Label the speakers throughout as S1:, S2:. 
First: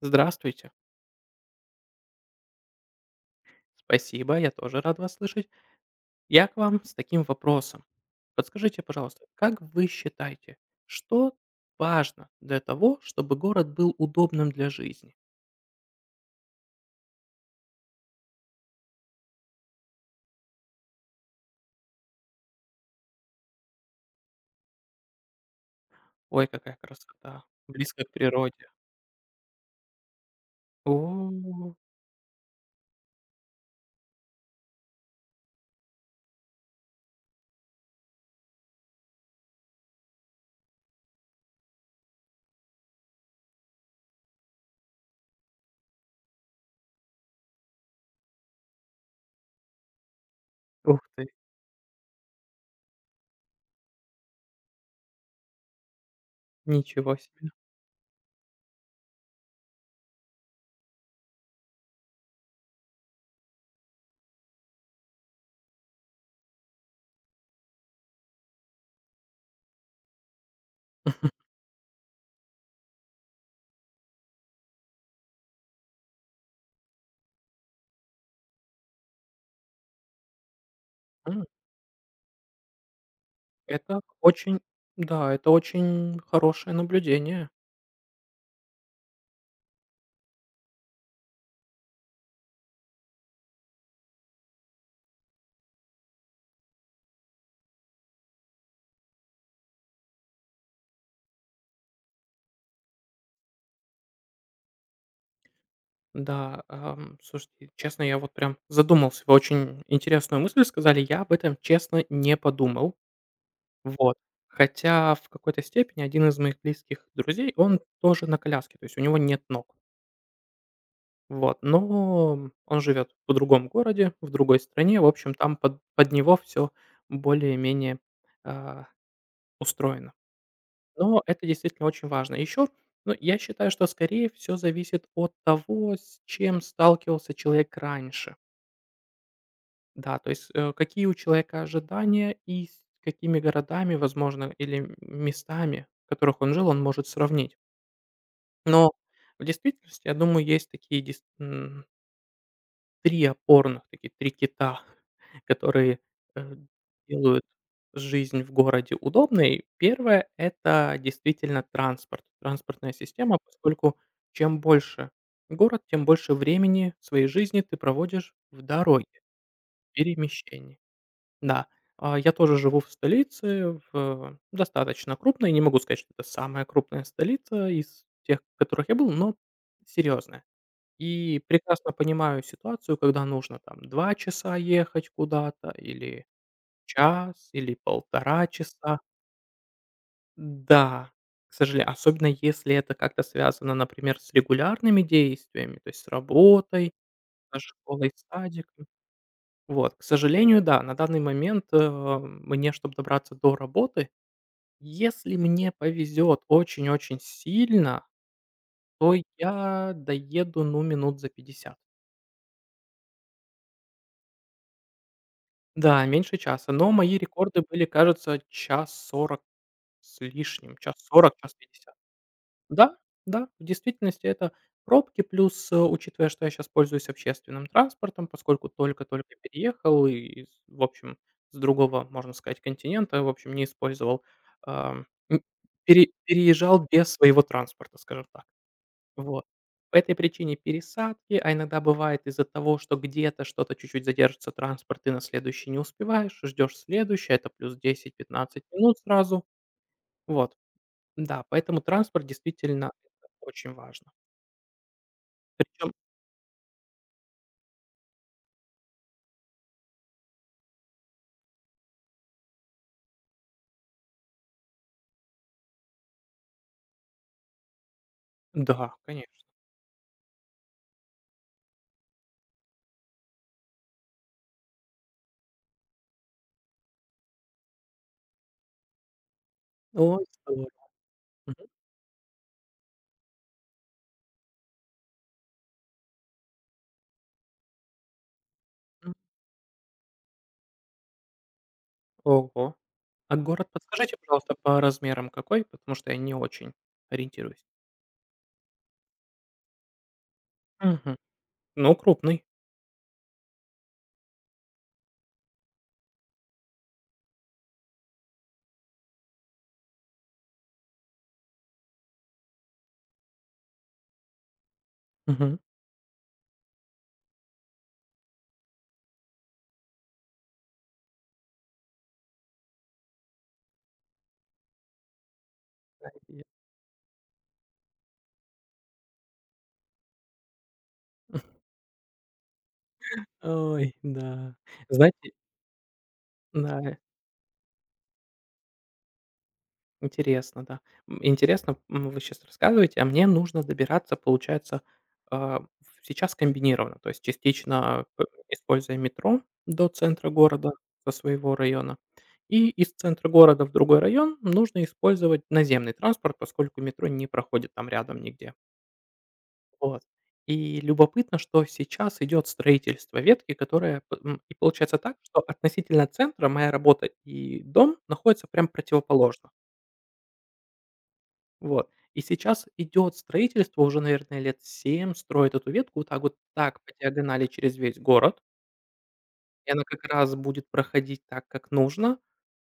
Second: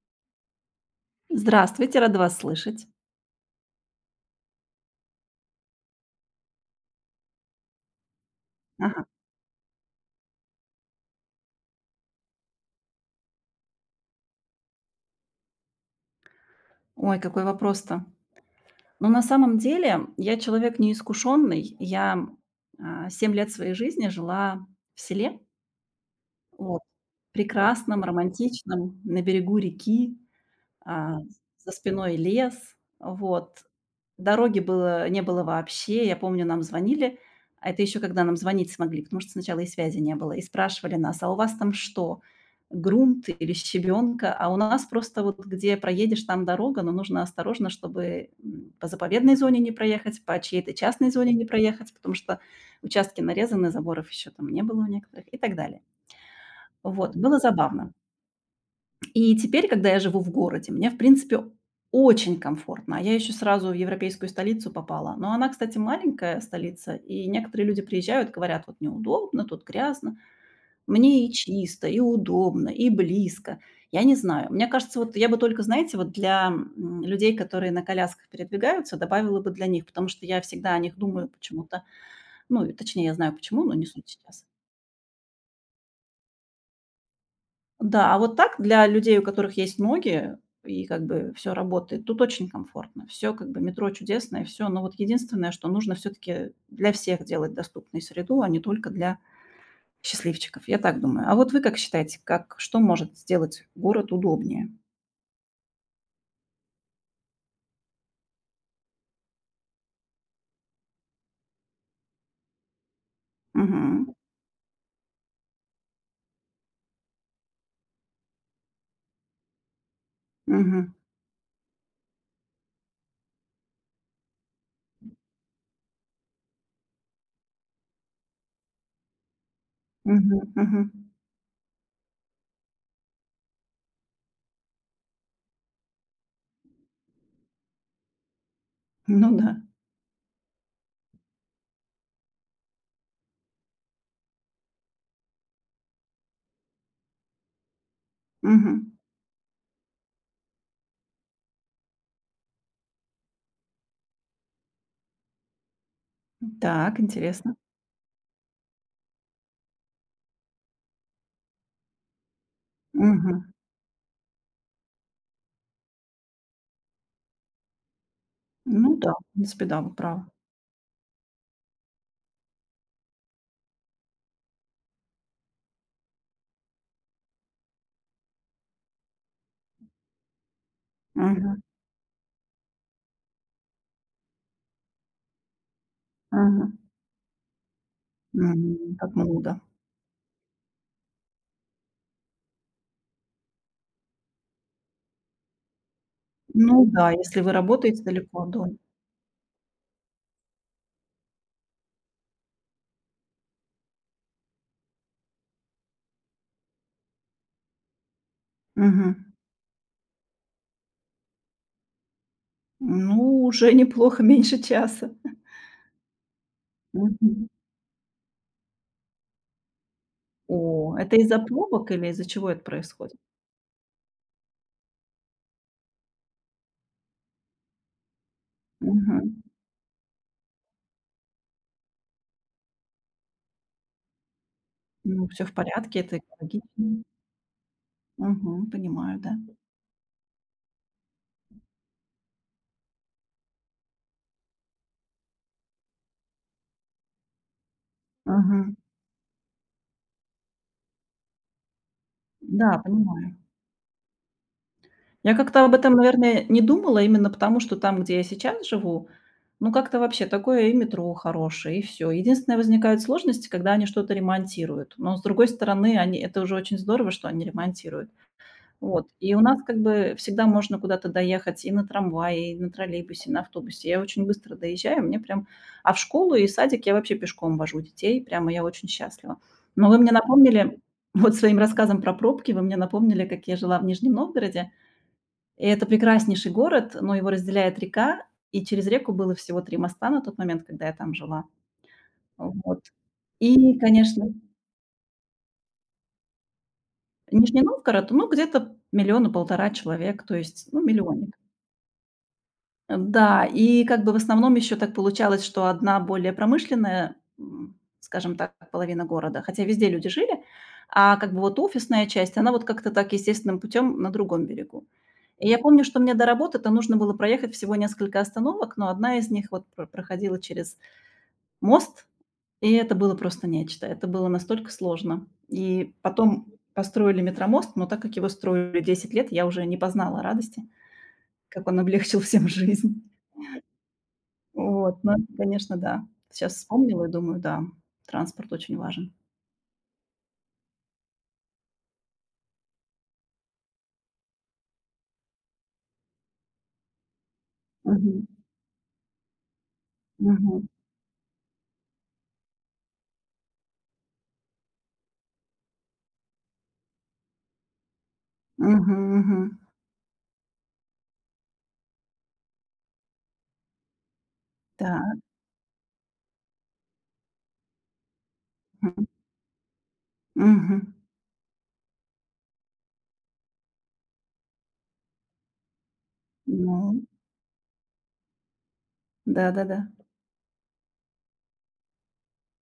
S1: Здравствуйте.
S2: Здравствуйте, рада вас слышать.
S1: Спасибо, я тоже рад вас слышать. Я к вам с таким вопросом. Подскажите,
S2: Ага.
S1: пожалуйста, как вы считаете, что важно для того, чтобы город был удобным для жизни?
S2: Ой, какой вопрос-то. Ну, на самом деле, я человек неискушенный. Я, 7 лет своей жизни жила в селе,
S1: Ой, какая
S2: вот,
S1: красота. Близко
S2: прекрасном,
S1: к природе.
S2: романтичном, на берегу реки. А, за
S1: О,
S2: спиной лес, вот. Дороги было не было вообще. Я помню, нам звонили, а это еще когда нам звонить смогли, потому что сначала и связи не было, и спрашивали нас: "А у вас там что, грунт или щебенка?" А у нас просто вот где проедешь, там дорога, но нужно осторожно, чтобы, по заповедной зоне не проехать, по чьей-то
S1: ух
S2: частной
S1: ты,
S2: зоне не проехать, потому что участки нарезаны, заборов еще там не было у некоторых и так далее.
S1: ничего
S2: Вот, было
S1: себе.
S2: забавно. И теперь, когда я живу в городе, мне, в принципе, очень комфортно. А я еще сразу в европейскую столицу попала. Но она, кстати, маленькая столица, и некоторые люди приезжают, говорят, вот неудобно, тут грязно. Мне и чисто, и удобно, и близко. Я не знаю. Мне кажется, вот я бы только, знаете, вот для людей, которые на колясках передвигаются, добавила бы для них, потому что я всегда о них думаю
S1: М,
S2: почему-то. Ну, и точнее, я знаю почему, но не
S1: Это
S2: суть сейчас.
S1: очень, да, это очень хорошее наблюдение.
S2: Да, а вот так для людей, у которых есть ноги, и как бы все работает, тут очень комфортно. Все как бы метро чудесное, все. Но вот единственное, что нужно все таки для всех делать доступной среду, а не только для счастливчиков. Я так думаю. А вот вы как считаете, как что может сделать город удобнее?
S1: Да, слушайте, честно, я вот прям задумался. Вы очень интересную мысль сказали. Я об этом, честно, не подумал.
S2: Мгм.
S1: Вот. Хотя в какой-то степени один из моих близких друзей, он тоже на коляске, то есть у него нет ног.
S2: Мгм.
S1: Вот, но он живет в другом городе, в другой стране, в общем, там под него все более-менее, а, устроено.
S2: Мгм. Мгм.
S1: Но это действительно очень важно. Еще, ну, я считаю, что скорее все зависит от того, с чем сталкивался человек раньше.
S2: Ну да.
S1: Да, то есть, какие у человека ожидания и с какими городами, возможно, или местами, в которых он жил, он может сравнить. Но
S2: Мгм.
S1: в действительности, я думаю, есть такие три опорных, такие 3 кита, которые, э,
S2: Так,
S1: делают
S2: интересно.
S1: жизнь в городе удобной. Первое это действительно транспорт, транспортная
S2: Мгм.
S1: система, поскольку чем больше город, тем больше времени своей жизни ты проводишь в
S2: Ну
S1: дороге,
S2: да, в принципе, да,
S1: в
S2: вы правы.
S1: перемещении. Да, я тоже живу в столице, в достаточно крупной. Не могу сказать, что это самая крупная столица из тех, в которых я был, но серьезная. И
S2: Мгм.
S1: прекрасно понимаю ситуацию, когда нужно там 2 часа ехать куда-то или
S2: Мгм.
S1: час, или полтора
S2: М,
S1: часа.
S2: как много.
S1: Да, к сожалению, особенно если это как-то связано, например, с регулярными действиями, то есть с
S2: Ну
S1: работой,
S2: да, если вы
S1: со
S2: работаете
S1: школой,
S2: далеко от дома.
S1: садиком. Вот, к сожалению, да, на данный момент, мне, чтобы добраться до работы, если мне повезет очень-очень сильно, то
S2: Мгм.
S1: я доеду, ну, минут за 50.
S2: Ну, уже неплохо, меньше часа.
S1: Да, меньше часа, но мои
S2: Мгм.
S1: рекорды были, кажется, час 40 с лишним, час
S2: О, это
S1: 40,
S2: из-за
S1: час
S2: пробок
S1: 50.
S2: или из-за чего это
S1: Да,
S2: происходит?
S1: да, в действительности это пробки, плюс, учитывая, что я сейчас пользуюсь общественным транспортом, поскольку только-только
S2: Мгм.
S1: переехал и, с в общем, с другого, можно сказать, континента, в общем, не использовал, ам,
S2: Ну,
S1: м,
S2: всё в порядке,
S1: пере
S2: это
S1: переезжал
S2: экологично.
S1: без своего транспорта, скажем так.
S2: Мгм, понимаю, да.
S1: Вот. По этой причине пересадки, а иногда бывает из-за того, что где-то что-то чуть-чуть задержится транспорт, ты на следующий не успеваешь, ждешь следующий, это плюс десять-пятнадцать
S2: Мгм.
S1: минут сразу. Вот. Да, поэтому транспорт
S2: Да,
S1: действительно это
S2: понимаю.
S1: очень важно.
S2: Я как-то об
S1: Причем
S2: этом, наверное, не думала именно потому, что там, где я сейчас живу, ну, как-то вообще такое и метро хорошее, и все. Единственное, возникают сложности, когда они что-то ремонтируют. Но, с другой стороны, они это уже очень здорово, что они ремонтируют.
S1: да,
S2: Вот. И у
S1: конечно.
S2: нас как бы всегда можно куда-то доехать и на трамвае, и на троллейбусе, и на автобусе. Я очень быстро доезжаю, мне прям. А в школу и садик я вообще пешком вожу детей, прямо я очень счастлива. Но вы мне
S1: Ой, здорово.
S2: напомнили, вот своим
S1: Мгм,
S2: рассказом про пробки, вы мне напомнили, как я жила в Нижнем Новгороде. И это прекраснейший город, но его разделяет река, и через
S1: м.
S2: реку было всего 3 моста на тот момент, когда я там жила.
S1: Ого.
S2: Вот.
S1: А город
S2: И,
S1: подскажите,
S2: конечно,
S1: пожалуйста, по размерам какой? Потому что я не очень
S2: Нижний
S1: ориентируюсь.
S2: Новгород, ну, где-то 1 полтора человек, то есть, ну,
S1: Мгм.
S2: миллионник.
S1: Ну, крупный.
S2: Да, и как бы в основном еще так получалось, что одна более промышленная, скажем так, половина города, хотя везде люди жили, а как бы вот офисная часть, она вот как-то так естественным путем на другом берегу. И
S1: Мгм.
S2: я помню, что мне до работы-то нужно было проехать всего несколько остановок, но одна из них вот проходила через мост, и это было просто нечто. Это было настолько сложно. И
S1: Знаете,
S2: потом построили метромост, но так как его строили 10 лет, я уже не познала радости, как он облегчил всем жизнь.
S1: Ой, да.
S2: Вот, ну
S1: Знаете,
S2: это, конечно, да. Сейчас
S1: да.
S2: вспомнила и думаю, да, транспорт очень важен.
S1: Интересно, да. Интересно, вы сейчас рассказываете, а мне нужно добираться, получается, а, в сейчас комбинированно, то есть частично,
S2: Мгм.
S1: используя метро до центра
S2: Мгм.
S1: города, со своего района, и из центра города в другой район нужно использовать наземный транспорт, поскольку метро не проходит там рядом нигде.
S2: Мгм, мгм.
S1: Вот. И любопытно, что сейчас идет строительство ветки, и получается так,
S2: Так.
S1: что относительно центра моя работа и дом находятся прям
S2: Мгм.
S1: противоположно.
S2: Мгм.
S1: Вот. И сейчас идет строительство, уже, наверное, лет семь, строят эту ветку вот так вот, так по
S2: Ну
S1: диагонали через весь город. И
S2: да-да-да.
S1: она как раз будет проходить так, как нужно.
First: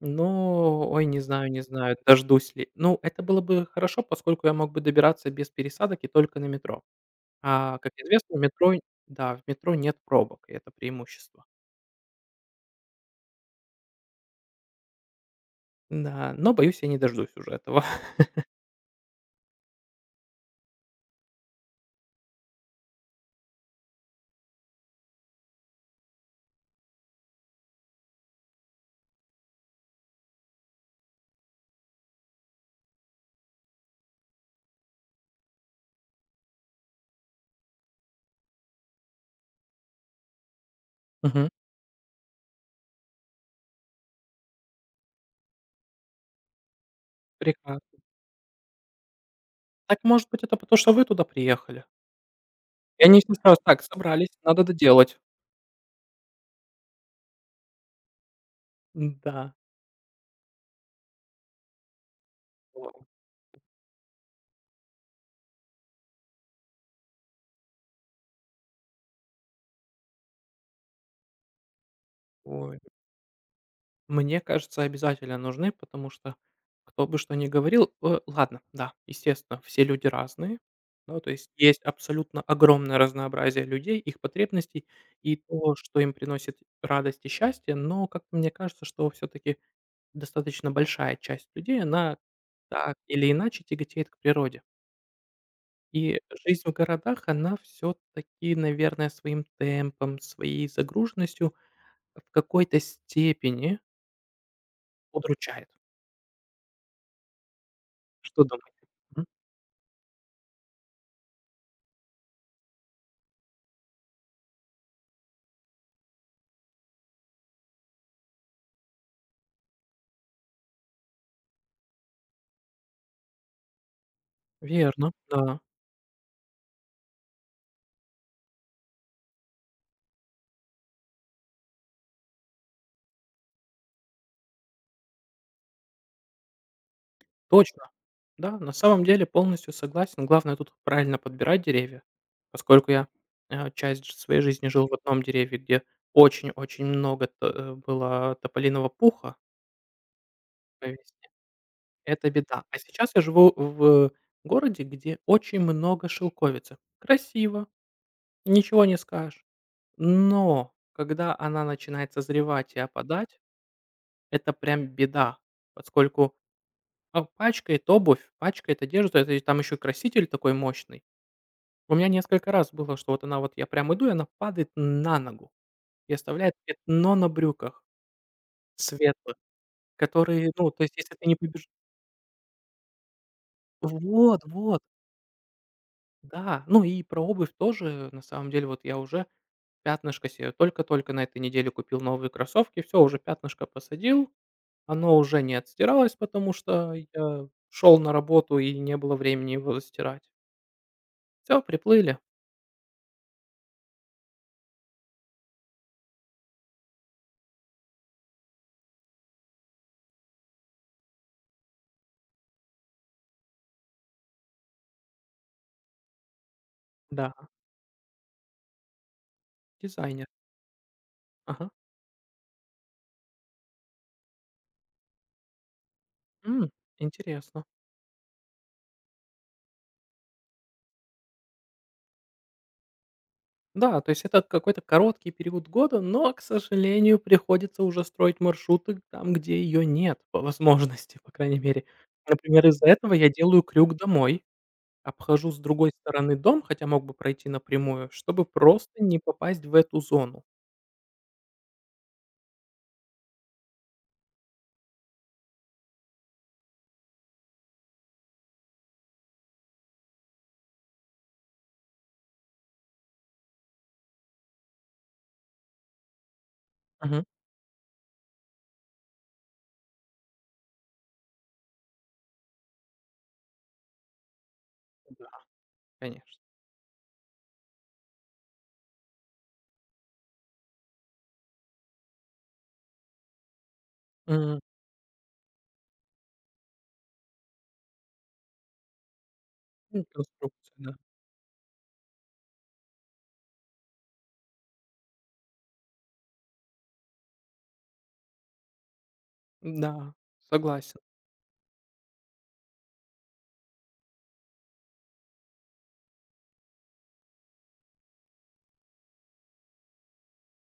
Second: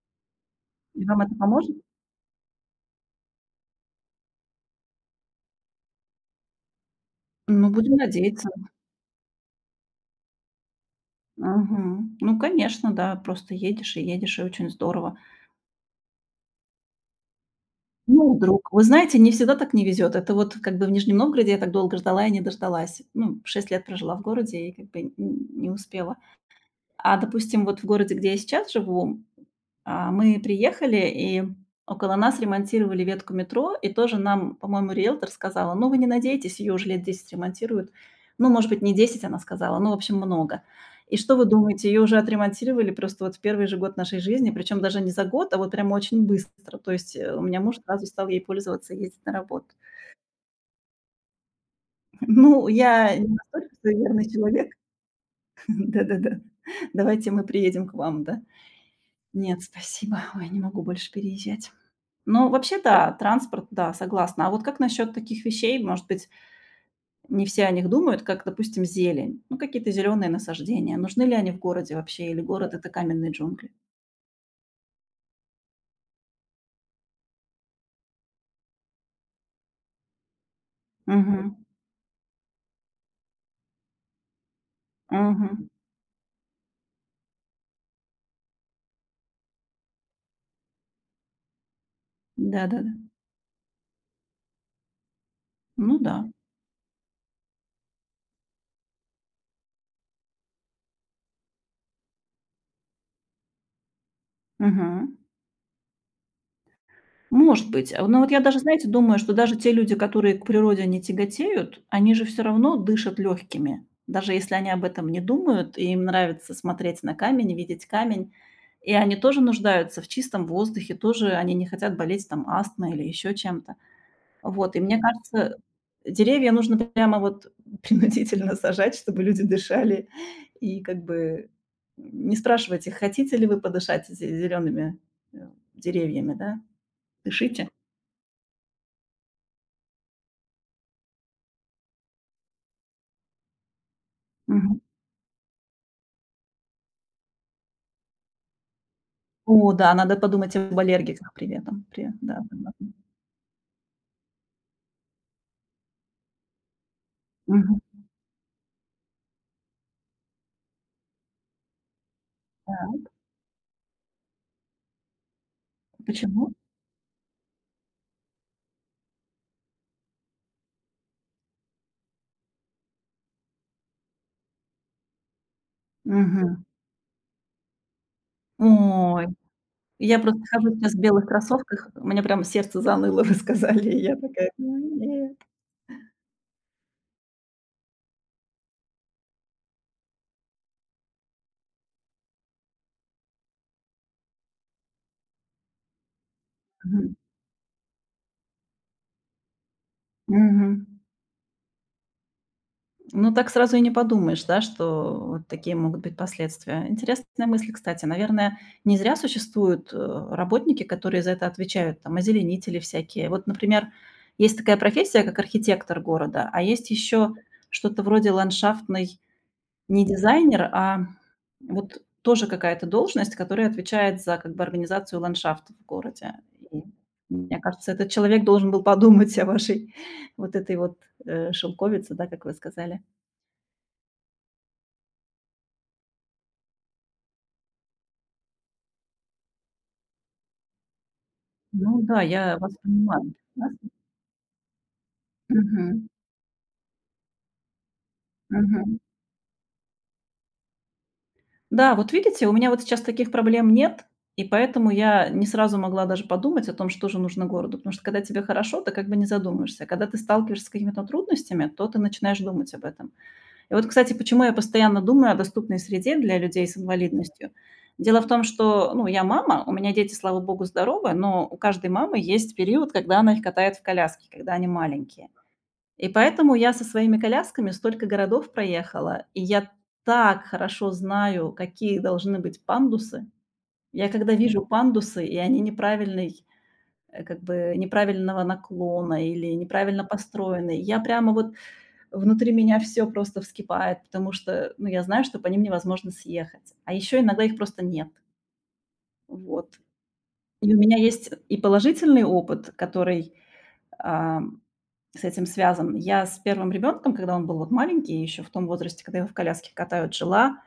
S1: Но,
S2: И
S1: ой, не
S2: вам это
S1: знаю, не
S2: поможет?
S1: знаю, дождусь ли. Ну, это было бы хорошо, поскольку я мог бы добираться без пересадок и только на метро.
S2: Ну,
S1: А, как
S2: будем
S1: известно,
S2: надеяться.
S1: да, в метро нет пробок, и это преимущество.
S2: Мгм. Ну, конечно, да, просто едешь и едешь, и очень здорово.
S1: Да, но, боюсь, я не дождусь уже этого.
S2: Ну, вдруг. Вы знаете, не всегда так не везет. Это вот как бы в Нижнем Новгороде я так долго ждала и не дождалась. Ну, 6 лет прожила в городе и как бы н не успела. А, допустим, вот в городе, где я сейчас живу, мы приехали, и около нас ремонтировали ветку метро, и тоже нам, по-моему, риэлтор сказала, ну, вы не надейтесь, ее уже лет 10 ремонтируют. Ну, может быть, не 10, она сказала, ну, в общем, много. И что вы
S1: Мгм.
S2: думаете, ее уже отремонтировали просто вот в первый же год нашей жизни, причем даже не за год, а вот прямо очень быстро. То есть у меня муж
S1: Прекрасно.
S2: сразу стал ей пользоваться, ездить на работу.
S1: Так, может быть, это потому, что вы туда приехали?
S2: Ну,
S1: И
S2: я
S1: они
S2: не
S1: все сразу
S2: настолько
S1: так
S2: суеверный
S1: собрались, надо
S2: человек.
S1: доделать.
S2: Да-да-да. Давайте мы приедем к вам, да?
S1: Да.
S2: Нет, спасибо. Ой, не могу больше переезжать. Ну, вообще,
S1: О,
S2: да, транспорт, да, согласна. А вот как насчет таких вещей? Может быть, не все о них думают, как, допустим, зелень. Ну, какие-то зеленые насаждения. Нужны ли они в городе вообще? Или город
S1: ой.
S2: это каменные джунгли?
S1: Мне кажется, обязательно нужны, потому что кто бы что ни говорил ладно, да, естественно, все люди разные. Ну, то есть
S2: Угу,
S1: есть абсолютно огромное разнообразие людей, их потребностей и
S2: угу.
S1: то, что им приносит радость и счастье. Но как-то мне кажется, что все таки достаточно большая часть людей, она
S2: Да-да-да.
S1: так или иначе тяготеет к природе.
S2: Ну да.
S1: И жизнь в городах, она все таки наверное, своим темпом, своей загруженностью в какой-то степени
S2: Угу.
S1: удручает.
S2: Может быть. А, но вот я
S1: Что
S2: даже,
S1: думаете?
S2: знаете, думаю,
S1: Мгм.
S2: что даже те люди, которые к природе не тяготеют, они же все равно дышат легкими, даже если они об этом не думают, и им нравится смотреть на камень, видеть камень, и они тоже нуждаются в чистом воздухе, тоже они не хотят болеть там астмой или еще чем-то. Вот, и мне
S1: Верно, да.
S2: кажется, деревья нужно прямо вот принудительно сажать, чтобы люди дышали. И как бы не спрашивайте: "Хотите ли вы подышать зе зелёными, э, деревьями?" Да? Дышите.
S1: Точно. Да, на самом деле полностью согласен. Главное тут правильно подбирать деревья. Поскольку я, часть ж своей жизни
S2: Мгм.
S1: жил в одном дереве, где очень-очень много было тополиного пуха
S2: О да, надо подумать об
S1: по весне.
S2: аллергиках при этом. При
S1: Это
S2: да,
S1: беда. А
S2: согласна.
S1: сейчас я живу в городе, где очень много шелковицы. Красиво,
S2: Мгм.
S1: ничего не скажешь. Но когда она начинает созревать и
S2: Так,
S1: опадать, это прям беда, поскольку,
S2: почему?
S1: пачкает обувь, пачкает одежду, это и там еще краситель такой мощный. У меня несколько раз было, что вот она вот я прям иду, и она падает на ногу и оставляет
S2: Мгм.
S1: пятно на брюках
S2: Ой,
S1: светлых,
S2: я просто
S1: которые, ну,
S2: хожу
S1: то
S2: сейчас
S1: есть,
S2: в
S1: если ты
S2: белых
S1: не побежишь,
S2: кроссовках, у меня прям сердце заныло, вы сказали, и я
S1: вот,
S2: такая: "Ну
S1: вот,
S2: нет".
S1: да. Ну и про обувь тоже, на самом деле, вот я уже пятнышко себе только-только на этой неделе купил новые кроссовки, все уже пятнышко посадил. Оно уже не отстиралось, потому что
S2: Мгм.
S1: я шел на работу и не было времени его застирать.
S2: Мгм.
S1: Все приплыли.
S2: Ну, так сразу и не подумаешь, да, что вот такие могут быть последствия. Интересная мысль, кстати. Наверное, не зря существуют работники, которые за это отвечают, там, озеленители всякие. Вот, например, есть такая профессия, как архитектор города, а есть еще
S1: Да,
S2: что-то вроде ландшафтный, не
S1: дизайнер.
S2: дизайнер, а
S1: Ага.
S2: вот тоже какая-то должность, которая отвечает за как бы организацию ландшафта в городе.
S1: М,
S2: И мне
S1: интересно.
S2: кажется, этот человек должен был подумать о вашей вот этой вот шелковице, да, как вы сказали.
S1: Да, то есть это какой-то короткий период года, но, к сожалению, приходится уже строить маршруты там, где ее нет, по возможности, по крайней мере.
S2: Ну да, я
S1: Например,
S2: вас
S1: из-за этого я
S2: понимаю.
S1: делаю
S2: Нас.
S1: крюк домой, обхожу с другой
S2: Мгм.
S1: стороны дом, хотя мог бы пройти напрямую, чтобы
S2: Мгм.
S1: просто не попасть в эту зону.
S2: Да, вот видите, у меня вот сейчас таких проблем нет, и поэтому я не сразу могла даже подумать о том, что же нужно городу. Потому что когда тебе хорошо, ты как бы не задумываешься. Когда ты сталкиваешься с какими-то трудностями, то ты начинаешь думать об этом. И вот, кстати, почему я постоянно думаю о доступной среде для людей с
S1: Мгм.
S2: инвалидностью. Дело в том, что, ну, я мама, у меня дети, слава богу, здоровы, но у каждой мамы есть период, когда она их катает в коляске, когда они
S1: Да,
S2: маленькие. И
S1: конечно.
S2: поэтому я со своими колясками столько городов проехала, и я так хорошо знаю, какие должны быть пандусы. Я когда
S1: М,
S2: вижу пандусы, и они неправильной, как бы неправильного наклона или неправильно
S1: конструкция,
S2: построены,
S1: да.
S2: я прямо вот внутри меня все просто вскипает, потому что, ну, я знаю, что по ним невозможно съехать. А еще иногда их просто нет. Вот.
S1: Да,
S2: И у меня
S1: согласен.
S2: есть и положительный опыт, который, ам с этим связан. Я с первым ребенком, когда он был вот маленький, еще в том возрасте, когда его в коляске катают, жила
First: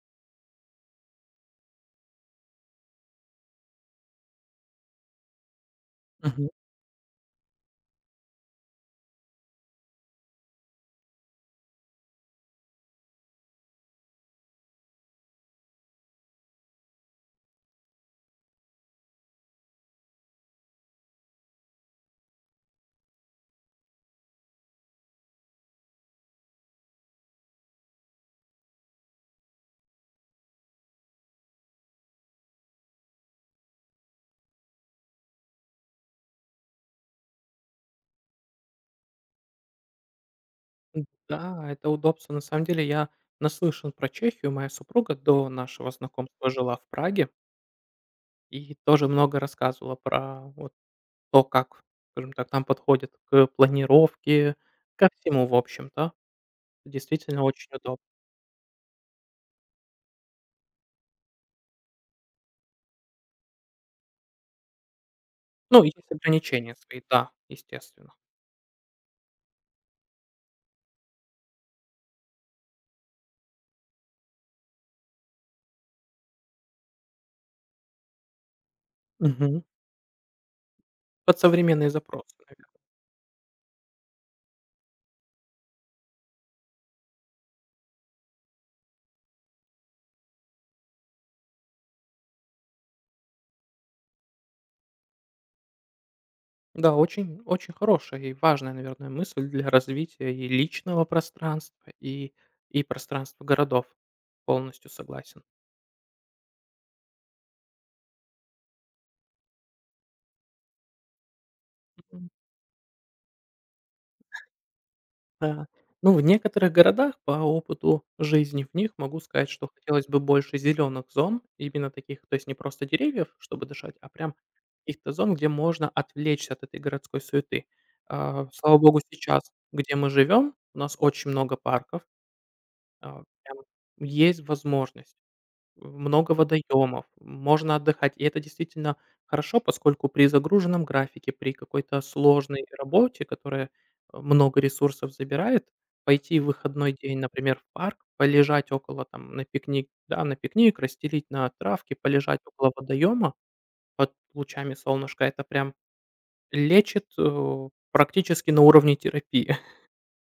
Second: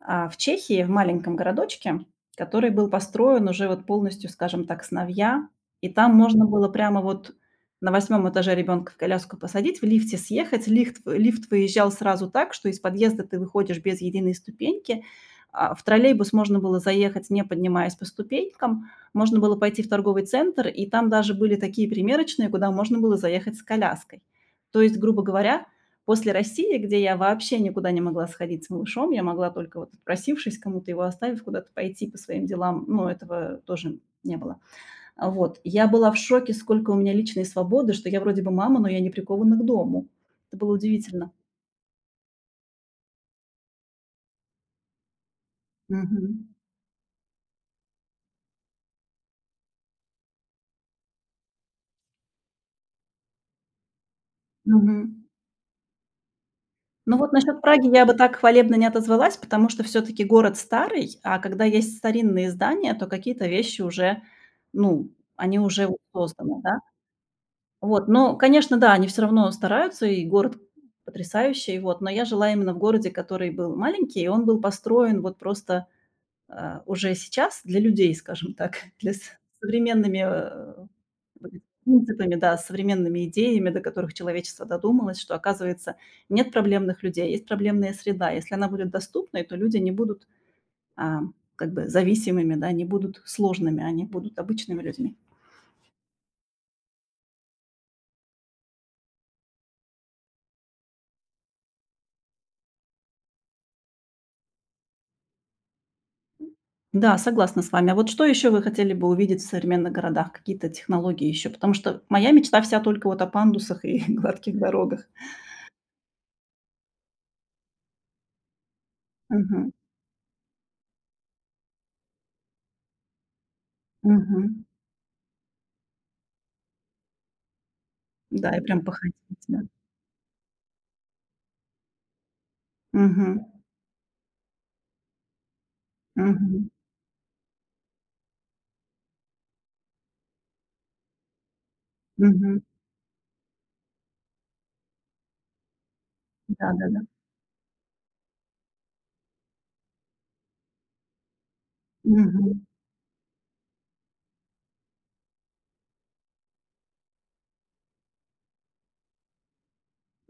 S2: в Чехии, в маленьком городочке, который был построен уже вот полностью, скажем так, с новья. И там можно
S1: Мгм.
S2: было прямо вот на восьмом этаже ребенка в коляску посадить, в лифте съехать. Лифт выезжал сразу так, что из подъезда ты выходишь без единой ступеньки. А, в троллейбус можно было заехать, не поднимаясь по ступенькам. Можно было пойти в торговый центр, и там даже были такие примерочные, куда можно было заехать с коляской. То есть, грубо говоря, после России, где я вообще никуда не могла сходить с малышом, я могла только вот отпросившись кому-то, его оставив, куда-то пойти по своим делам, но этого тоже не было. А, вот. Я была в шоке, сколько у меня личной свободы, что я вроде бы мама, но я не прикована к дому. Это было удивительно.
S1: Да, это удобство. На самом деле я наслышан про Чехию. Моя супруга до нашего
S2: Мгм.
S1: знакомства жила в Праге и тоже много рассказывала про вот то, как, скажем так, там подходят к планировке, ко
S2: Мгм.
S1: всему, в общем-то.
S2: Ну вот
S1: Действительно
S2: насчет
S1: очень
S2: Праги
S1: удобно.
S2: я бы так хвалебно не отозвалась, потому что все-таки город старый, а когда есть старинные здания, то какие-то вещи уже, ну, они
S1: Ну,
S2: уже вот
S1: есть
S2: созданы,
S1: ограничения
S2: да.
S1: свои, да,
S2: Вот,
S1: естественно.
S2: но, конечно, да, они все равно стараются, и город потрясающий, вот. Но я жила именно в городе, который был маленький, и он был построен вот просто, уже сейчас для людей, скажем так, для с
S1: Мгм.
S2: современными,
S1: Под
S2: вот эт
S1: современные запросы.
S2: принципами, да, с современными идеями, до которых человечество додумалось, что, оказывается, нет проблемных людей, есть проблемная среда. Если она будет доступной, то люди не будут, а, как бы зависимыми, да, не будут сложными, они будут обычными людьми.
S1: Да, очень очень хорошая и важная, наверное, мысль для развития и личного пространства, и пространства городов. Полностью согласен.
S2: Да, согласна с вами. А вот что еще вы хотели бы увидеть в современных городах? Какие-то технологии еще? Потому что
S1: Мгм.
S2: моя мечта вся только вот о пандусах и гладких дорогах.
S1: Да. Ну, в некоторых городах, по опыту жизни в них, могу сказать, что
S2: Мгм.
S1: хотелось бы больше зеленых зон, именно таких, то есть не просто деревьев, чтобы дышать, а прям
S2: Мгм.
S1: каких-то зон, где можно отвлечься от этой городской суеты. А,
S2: Да, и
S1: слава
S2: прям
S1: богу,
S2: походить,
S1: сейчас,
S2: да.
S1: где мы живем, у нас очень много парков,
S2: Мгм.
S1: прям есть возможность. Много
S2: Мгм.
S1: водоемов, можно отдыхать. И это действительно хорошо, поскольку при загруженном графике, при какой-то
S2: Мгм.
S1: сложной работе, которая много ресурсов забирает, пойти в выходной
S2: Да-да-да.
S1: день, например, в парк, полежать около там на пикник, да, на пикник, расстелить на травке, полежать
S2: Мгм.
S1: около водоема под лучами солнышка, это прям лечит практически на уровне терапии.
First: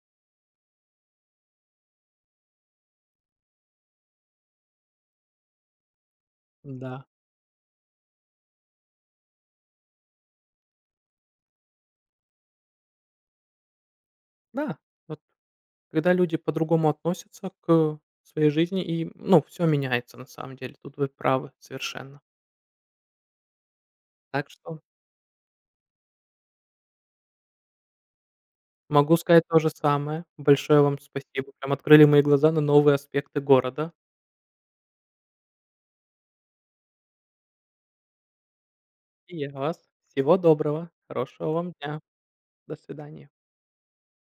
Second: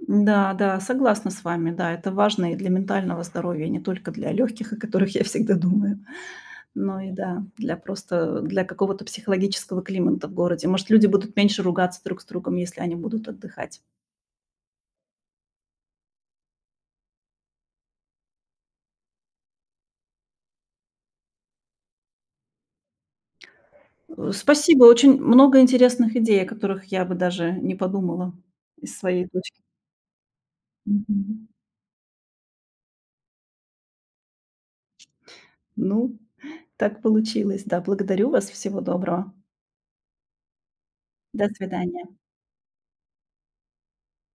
S2: Да, да, согласна с вами. Да, это важно и для ментального здоровья, не только для легких, о которых я всегда думаю, но
S1: Да,
S2: и да, для просто для какого-то психологического климата в городе. Может, люди будут меньше ругаться друг с другом, если они будут отдыхать.
S1: да, вот. Когда люди по-другому относятся к своей жизни, и, ну, все меняется на самом деле. Тут вы правы совершенно. Так что
S2: Спасибо, очень много интересных идей, о которых я бы даже не подумала из
S1: могу
S2: своей
S1: сказать то
S2: точки.
S1: же самое. Большое вам
S2: Мгм.
S1: спасибо. Прям открыли мои глаза на новые аспекты города.
S2: Ну, так получилось, да. Благодарю вас. Всего доброго.
S1: И я вас. Всего доброго.
S2: До
S1: Хорошего вам дня.
S2: свидания.
S1: До свидания.